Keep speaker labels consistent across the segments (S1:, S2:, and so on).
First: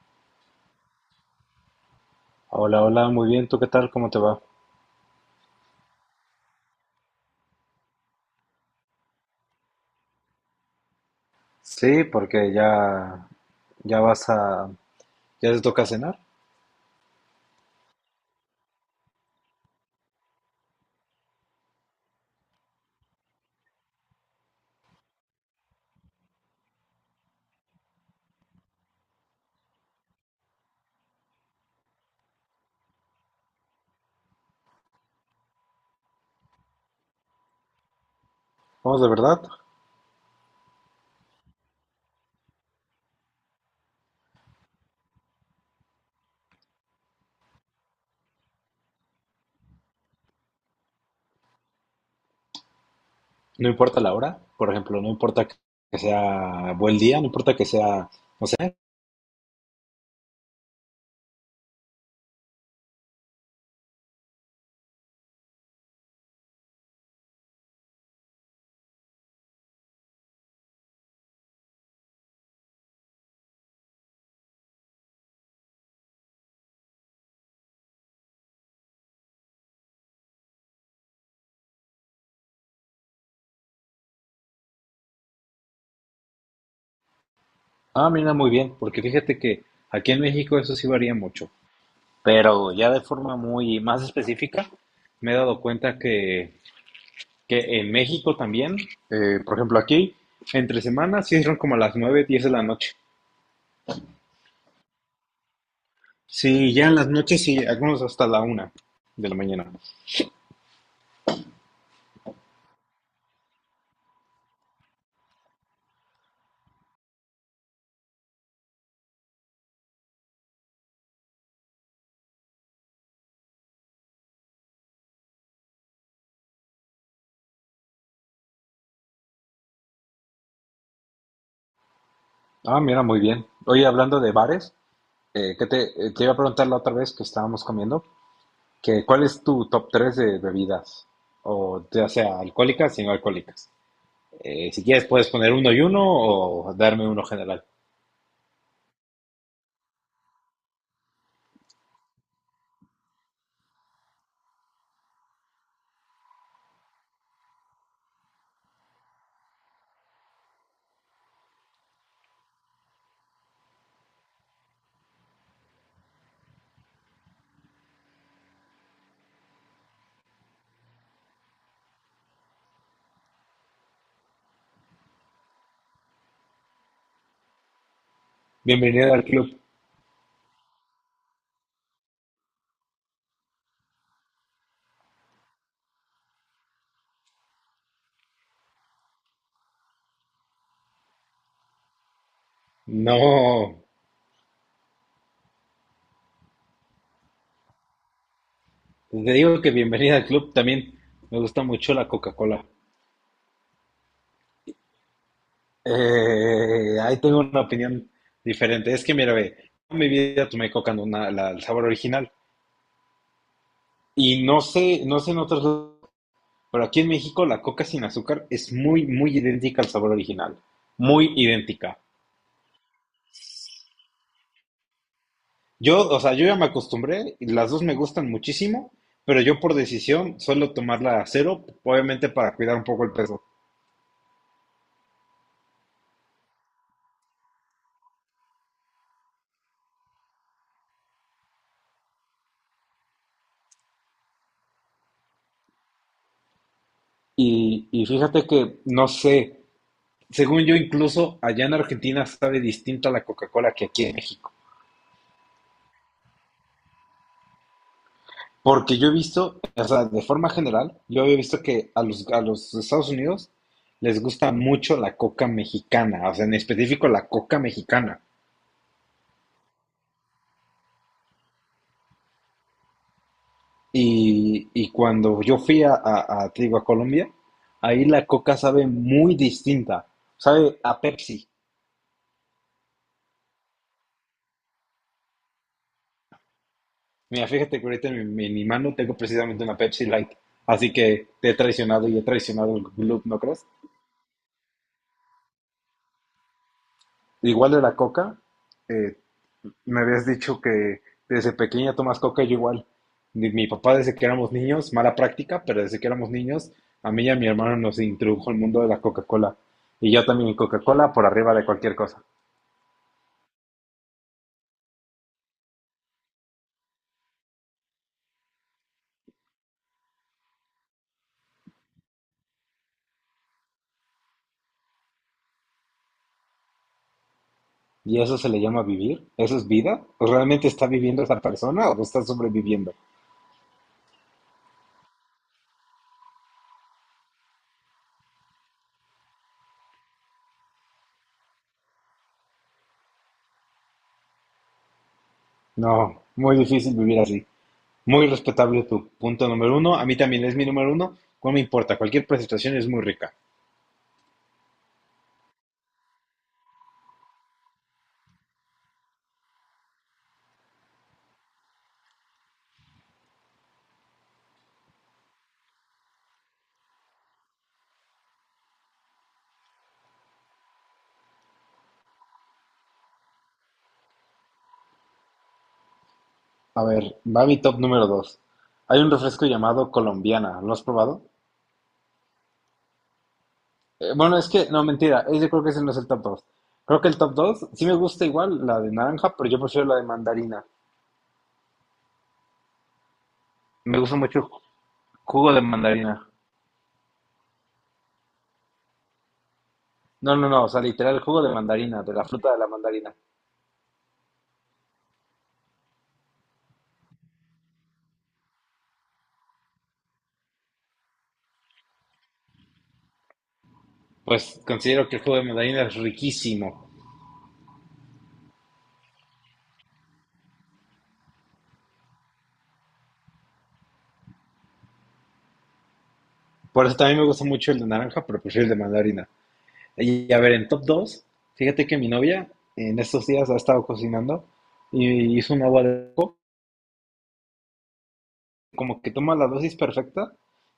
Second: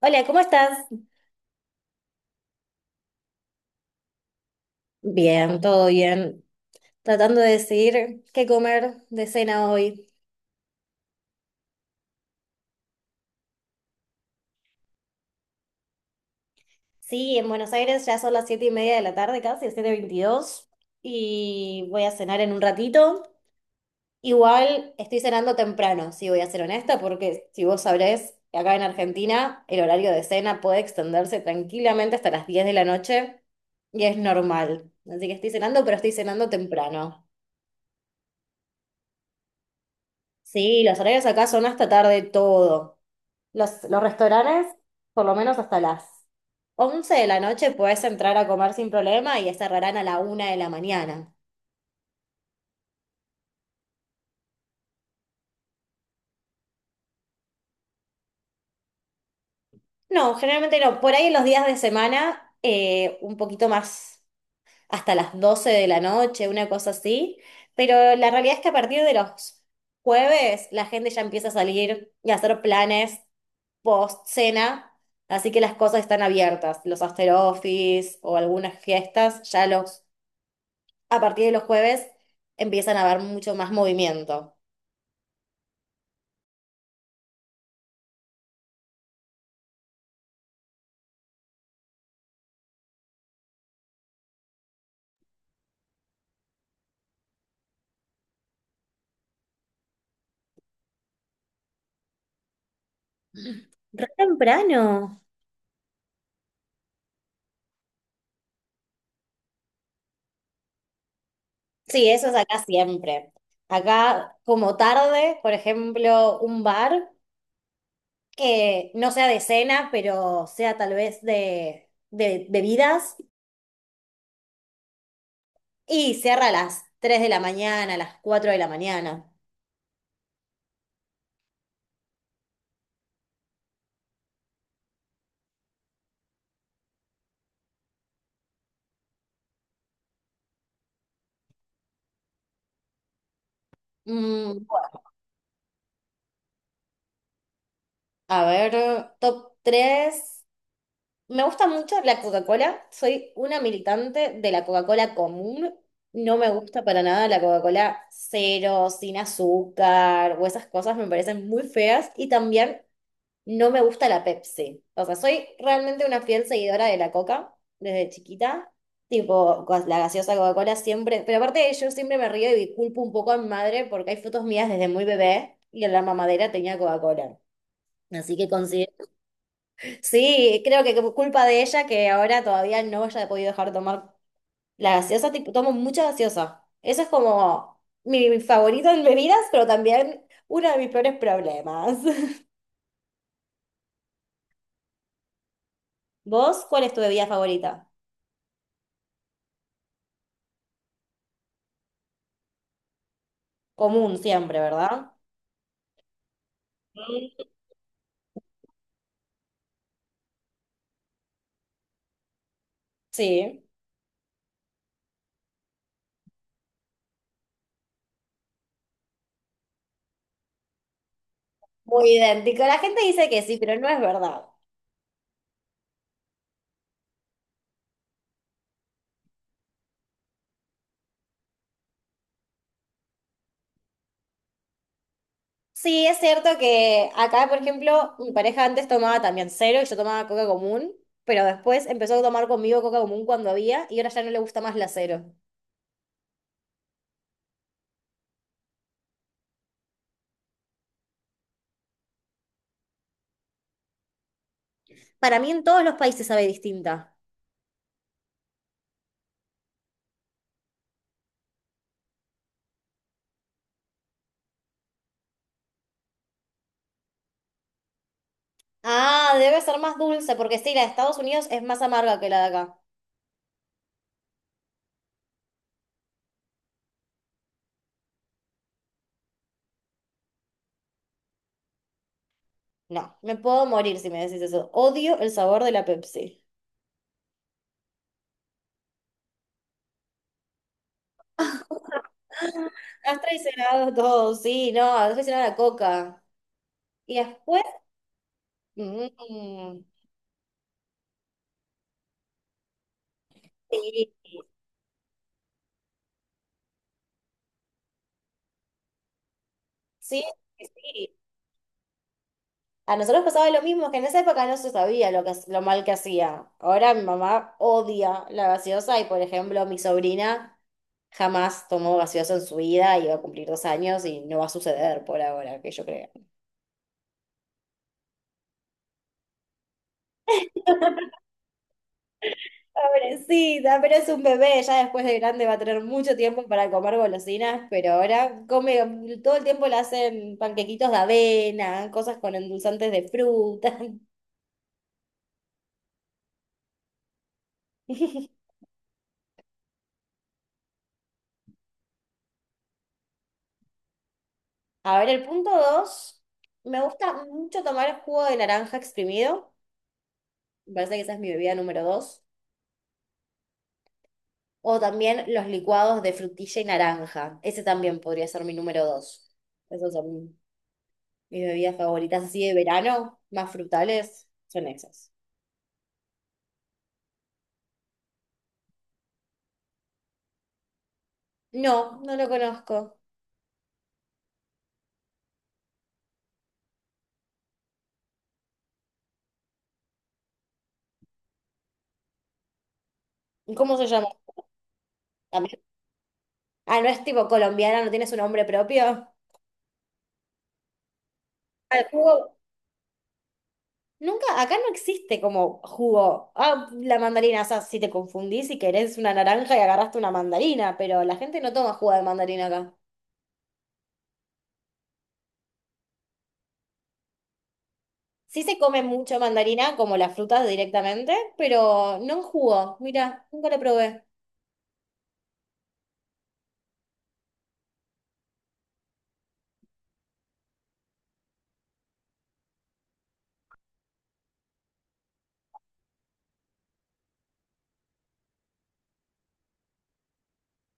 S1: Hola, ¿cómo estás?
S2: Hola, hola, muy bien. ¿Tú qué tal? ¿Cómo te va?
S1: Bien, todo bien. Tratando de decidir qué comer de cena hoy.
S2: Sí, porque ya vas a, ya te toca cenar.
S1: Sí, en Buenos Aires ya son las 7:30 de la tarde casi, 7:22, y voy a cenar en un ratito. Igual estoy cenando temprano, si voy a ser honesta, porque si vos sabrés, acá en Argentina el horario de cena puede extenderse tranquilamente hasta las 10 de la noche y es normal. Así que estoy cenando, pero estoy cenando temprano.
S2: Vamos, de verdad.
S1: Sí, los horarios acá son hasta tarde todo. Los restaurantes, por lo menos hasta las 11 de la noche, puedes entrar a comer sin problema y cerrarán a la 1 de la mañana.
S2: No importa la hora, por ejemplo, no importa que sea buen día, no importa que sea, no sé.
S1: No, generalmente no. Por ahí en los días de semana, un poquito más, hasta las 12 de la noche, una cosa así. Pero la realidad es que a partir de los jueves la gente ya empieza a salir y a hacer planes post cena, así que las cosas están abiertas, los after office o algunas fiestas, ya los a partir de los jueves empiezan a haber mucho más movimiento.
S2: Ah, mira, muy bien, porque fíjate que aquí en México eso sí varía mucho, pero ya de forma muy más específica me he dado cuenta que en México también, por ejemplo, aquí entre semanas sí son como a las 9, 10 de la noche.
S1: Re temprano.
S2: Sí, ya en las noches y algunos hasta la 1 de la mañana.
S1: Sí, eso es acá siempre. Acá como tarde, por ejemplo, un bar que no sea de cena, pero sea tal vez de bebidas y cierra a las 3 de la mañana, a las 4 de la mañana.
S2: Ah, mira, muy bien. Oye, hablando de bares, que te, te iba a preguntar la otra vez que estábamos comiendo, que ¿cuál es tu top 3 de bebidas? O ya sea alcohólicas y no alcohólicas.
S1: Mm,
S2: Si
S1: bueno,
S2: quieres puedes poner uno y uno o darme uno general.
S1: a ver, top 3. Me gusta mucho la Coca-Cola. Soy una militante de la Coca-Cola común. No me gusta para nada la Coca-Cola cero, sin azúcar o esas cosas me parecen muy feas. Y también no me gusta la Pepsi. O sea, soy realmente una fiel seguidora de la Coca desde chiquita. Tipo, la gaseosa Coca-Cola siempre. Pero aparte yo siempre me río y culpo un poco a mi madre porque hay fotos mías desde muy bebé y en la mamadera tenía Coca-Cola. Así que considero.
S2: Bienvenido al club.
S1: Sí, creo que como culpa de ella que ahora todavía no haya podido dejar de tomar la gaseosa. Tipo, tomo mucha gaseosa. Eso es como mi favorito en bebidas, pero también uno de mis peores problemas.
S2: No,
S1: ¿Vos cuál es tu bebida favorita?
S2: te digo que bienvenida al club también. Me gusta mucho la Coca-Cola.
S1: Común siempre, ¿verdad?
S2: Ahí tengo
S1: Mm.
S2: una opinión diferente. Es que mira, ve, en mi vida tomé coca no na- la- el sabor original.
S1: Sí.
S2: Y no sé, no sé en otros lados, pero aquí en México la coca sin azúcar es muy, muy idéntica al sabor original. Muy idéntica.
S1: Muy idéntico. La gente dice que sí, pero no es verdad.
S2: Yo, o sea, yo ya me acostumbré, y las dos me gustan muchísimo, pero yo por decisión suelo tomarla a cero, obviamente para cuidar un poco el peso.
S1: Sí, es cierto que acá, por ejemplo, mi pareja antes tomaba también cero y yo tomaba coca común, pero después empezó a tomar conmigo coca común cuando había y ahora ya no le gusta más la cero.
S2: Y fíjate que, no sé, según yo incluso allá en Argentina sabe distinta la Coca-Cola que aquí en México.
S1: Para mí en todos los países sabe distinta.
S2: Porque yo he visto, o sea, de forma general, yo había visto que a los Estados Unidos les gusta mucho la coca mexicana, o sea, en específico la coca mexicana.
S1: Ah, debe ser más dulce, porque sí, la de Estados Unidos es más amarga que la de acá.
S2: Y cuando yo fui te digo, a Colombia, ahí la coca sabe muy distinta, sabe a Pepsi.
S1: No, me puedo morir si me decís eso. Odio el sabor de la Pepsi.
S2: Mira, fíjate que ahorita en mi mano tengo precisamente una Pepsi Light, así que te he traicionado y he traicionado el
S1: Has
S2: club, ¿no crees?
S1: traicionado todo, sí, no, has traicionado la coca. Y después...
S2: Igual de la coca, eh,
S1: Mm,
S2: me habías dicho que desde pequeña tomas coca, yo igual. Mi papá
S1: sí,
S2: desde que éramos niños, mala práctica, pero desde que éramos niños, a mí y a mi hermano nos introdujo el mundo de la Coca-Cola. Y
S1: sí,
S2: yo también Coca-Cola
S1: sí.
S2: por arriba de cualquier cosa.
S1: A nosotros pasaba lo mismo, que en esa época no se sabía lo que, lo mal que hacía. Ahora mi mamá odia la gaseosa y, por ejemplo, mi sobrina jamás tomó gaseosa en su vida y va a cumplir 2 años y no va a suceder por ahora, que yo creo.
S2: ¿Y eso se le llama vivir? ¿Eso es vida? ¿O realmente está viviendo esa persona o no está sobreviviendo?
S1: Pobrecita, pero es un bebé, ya después de grande va a tener mucho tiempo para comer golosinas, pero ahora come, todo el tiempo le hacen panquequitos de avena, cosas con endulzantes de fruta.
S2: No, muy difícil vivir así. Muy respetable tu punto número uno. A mí también es mi número uno. No me importa, cualquier presentación es muy rica.
S1: A ver, el punto dos, me gusta mucho tomar el jugo de naranja exprimido, me parece que esa es mi bebida número dos, o también los licuados de frutilla y naranja, ese también podría ser mi número dos. Esas son mis bebidas favoritas así de verano, más frutales, son esas.
S2: A ver, va mi top número 2. Hay un refresco llamado Colombiana. ¿Lo has probado?
S1: No, no lo conozco.
S2: Bueno, es que, no, mentira. Yo creo que ese no es el top 2. Creo que el top 2 sí me gusta igual la de naranja, pero yo prefiero la de mandarina.
S1: ¿Cómo se
S2: Me
S1: llama?
S2: gusta mucho el jugo
S1: También-
S2: de mandarina.
S1: Ah, no es tipo colombiana, no tiene su nombre propio.
S2: No, no, no. O sea, literal, el jugo de
S1: Ah, el
S2: mandarina, de la
S1: jugo,
S2: fruta de la mandarina.
S1: nunca, acá no existe como jugo. Ah, la mandarina, o sea, si te confundís y querés una naranja y agarraste una mandarina, pero la gente no toma jugo de mandarina acá.
S2: Pues considero que el jugo de mandarina es riquísimo.
S1: Sí se come mucho mandarina, como las frutas directamente, pero no en jugo. Mira, nunca lo probé.
S2: Por eso también me gusta mucho el de naranja, pero prefiero el de mandarina. Y a ver, en top 2, fíjate que mi novia en estos días ha estado cocinando y hizo un agua de coco, como que toma la dosis perfecta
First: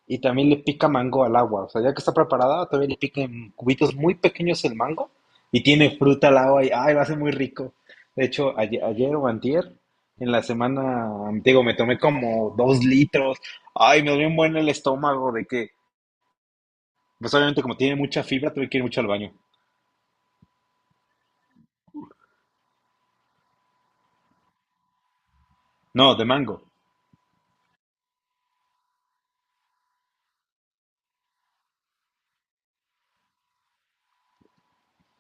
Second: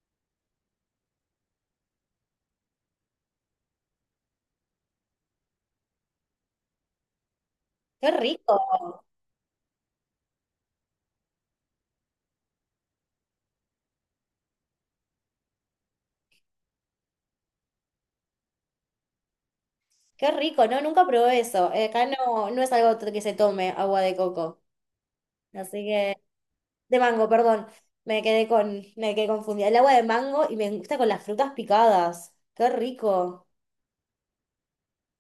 S2: y también le pica mango al agua. O sea, ya que está preparada, también le pica en cubitos muy pequeños el mango y tiene fruta al agua y, ay, lo hace muy rico.
S1: Qué
S2: De hecho,
S1: rico,
S2: ayer, ayer o antier, en la semana, digo, me tomé como 2 litros. Ay, me dolió un buen el estómago de que, pues obviamente como tiene mucha fibra, tuve que ir mucho al baño.
S1: qué rico, no, nunca probé eso. Acá no, no es algo que se tome agua de coco. Así
S2: No,
S1: que,
S2: de mango.
S1: de mango, perdón. Me quedé confundida. El agua de mango y me gusta con las frutas picadas. Qué rico.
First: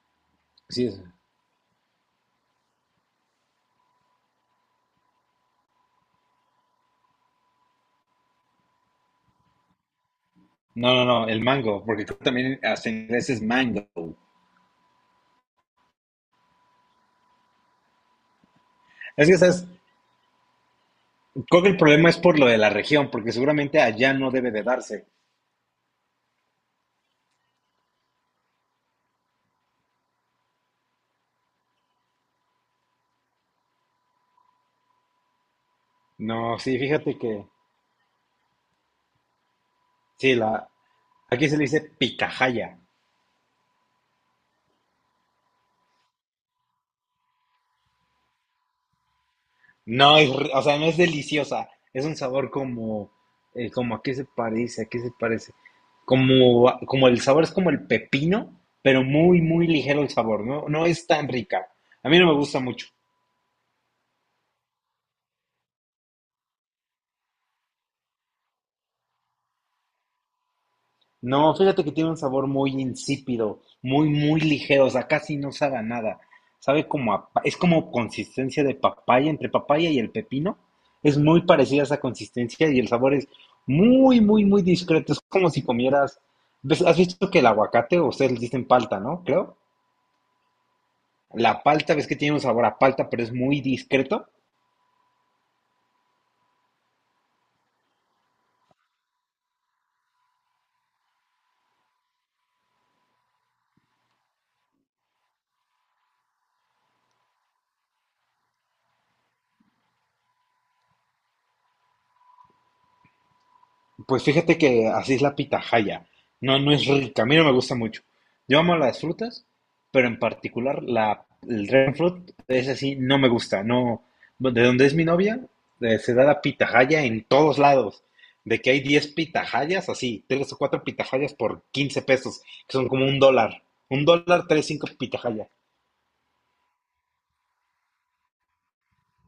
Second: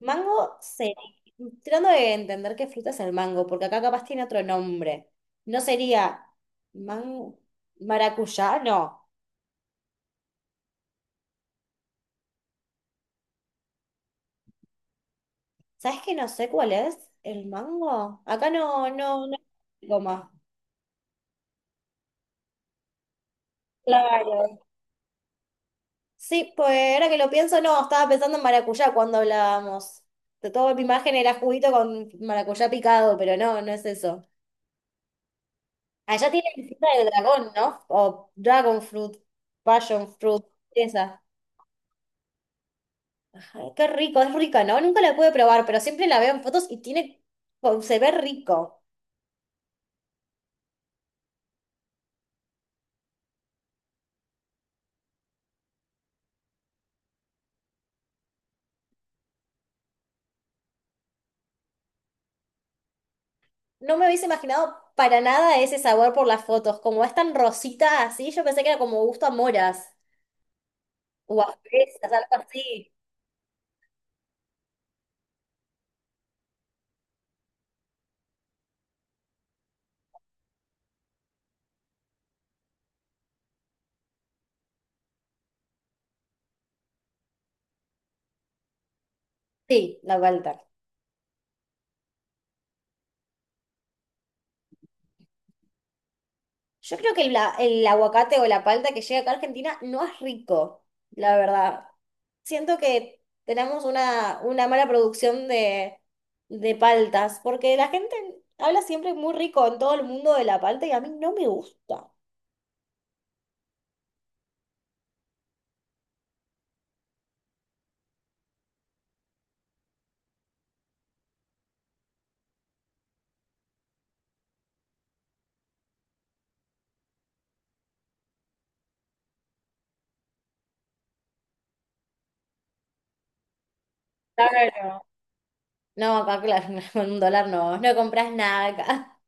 S1: Mango,
S2: Sí,
S1: sería,
S2: es-
S1: tratando de entender qué fruta es el mango, porque acá capaz tiene otro nombre. ¿No sería mango, maracuyá? No.
S2: No, no, no, el mango, porque creo que también hasta en inglés es mango.
S1: ¿Sabes que no sé cuál es el mango? Acá no, no,
S2: Es
S1: no.
S2: que, ¿sabes?
S1: Goma.
S2: Creo que el problema es por lo de la región, porque seguramente allá no debe
S1: Claro.
S2: de darse.
S1: Sí, pues ahora que lo pienso, no, estaba pensando en maracuyá cuando hablábamos. De toda mi imagen era juguito con maracuyá picado, pero no, no es eso. Allá
S2: No,
S1: tiene
S2: sí,
S1: fruta de
S2: fíjate que,
S1: dragón, ¿no? O dragon fruit, passion
S2: sí,
S1: fruit,
S2: la,
S1: esa.
S2: aquí se le dice picajaya.
S1: Ay, qué rico, es rica, ¿no? Nunca la pude probar, pero siempre la veo en fotos y tiene, oh, se ve rico.
S2: No, es, o sea, no es deliciosa. Es un sabor como, como a qué se parece, a qué se parece. Como, como el sabor es como el pepino, pero muy, muy ligero el sabor. No, no es tan rica. A mí no me gusta mucho.
S1: No me hubiese imaginado para nada ese sabor por las fotos. Como es tan rosita así, yo pensé que era como gusto a moras o a
S2: No, fíjate que tiene
S1: fresas,
S2: un
S1: algo
S2: sabor
S1: así.
S2: muy insípido, muy, muy ligero, o sea, casi no sabe a nada. Sabe como a, es como consistencia de papaya, entre papaya y el pepino. Es muy parecida a esa consistencia y el sabor es muy, muy, muy discreto. Es como si comieras, ¿ves? ¿Has visto que el aguacate, o ustedes le dicen palta, ¿no? Creo.
S1: Sí, la vuelta.
S2: La palta, ves que tiene un sabor a palta, pero es muy discreto.
S1: Yo creo que el, el aguacate o la palta que llega acá a Argentina no es rico, la verdad. Siento que tenemos una mala producción de, paltas, porque la gente habla siempre muy rico en todo el mundo de la palta y a mí no me gusta.
S2: Pues fíjate que así es la pitahaya. No, no es rica. A mí no me gusta mucho. Yo amo las frutas, pero en particular el dragon fruit es así, no me gusta. No, de donde es mi novia, se da la pitahaya en todos lados. De que hay 10 pitahayas, así, 3 o 4 pitahayas por 15 pesos, que son como $1. $1, 3 5
S1: Claro.
S2: pitahayas.
S1: No, acá, claro, con $1 no, no compras nada acá.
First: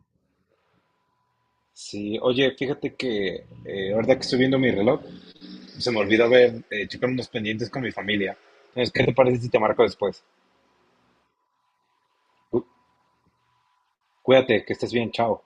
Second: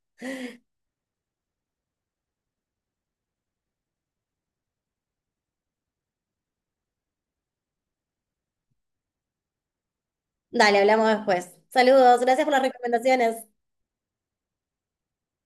S2: Sí, oye, fíjate que ahorita que estoy viendo mi reloj, se me olvidó checar unos pendientes con mi familia. Entonces, ¿qué te parece si te marco después?
S1: Dale, hablamos después. Saludos, gracias por las
S2: Cu-
S1: recomendaciones.
S2: Cuídate, que estés bien. Chao.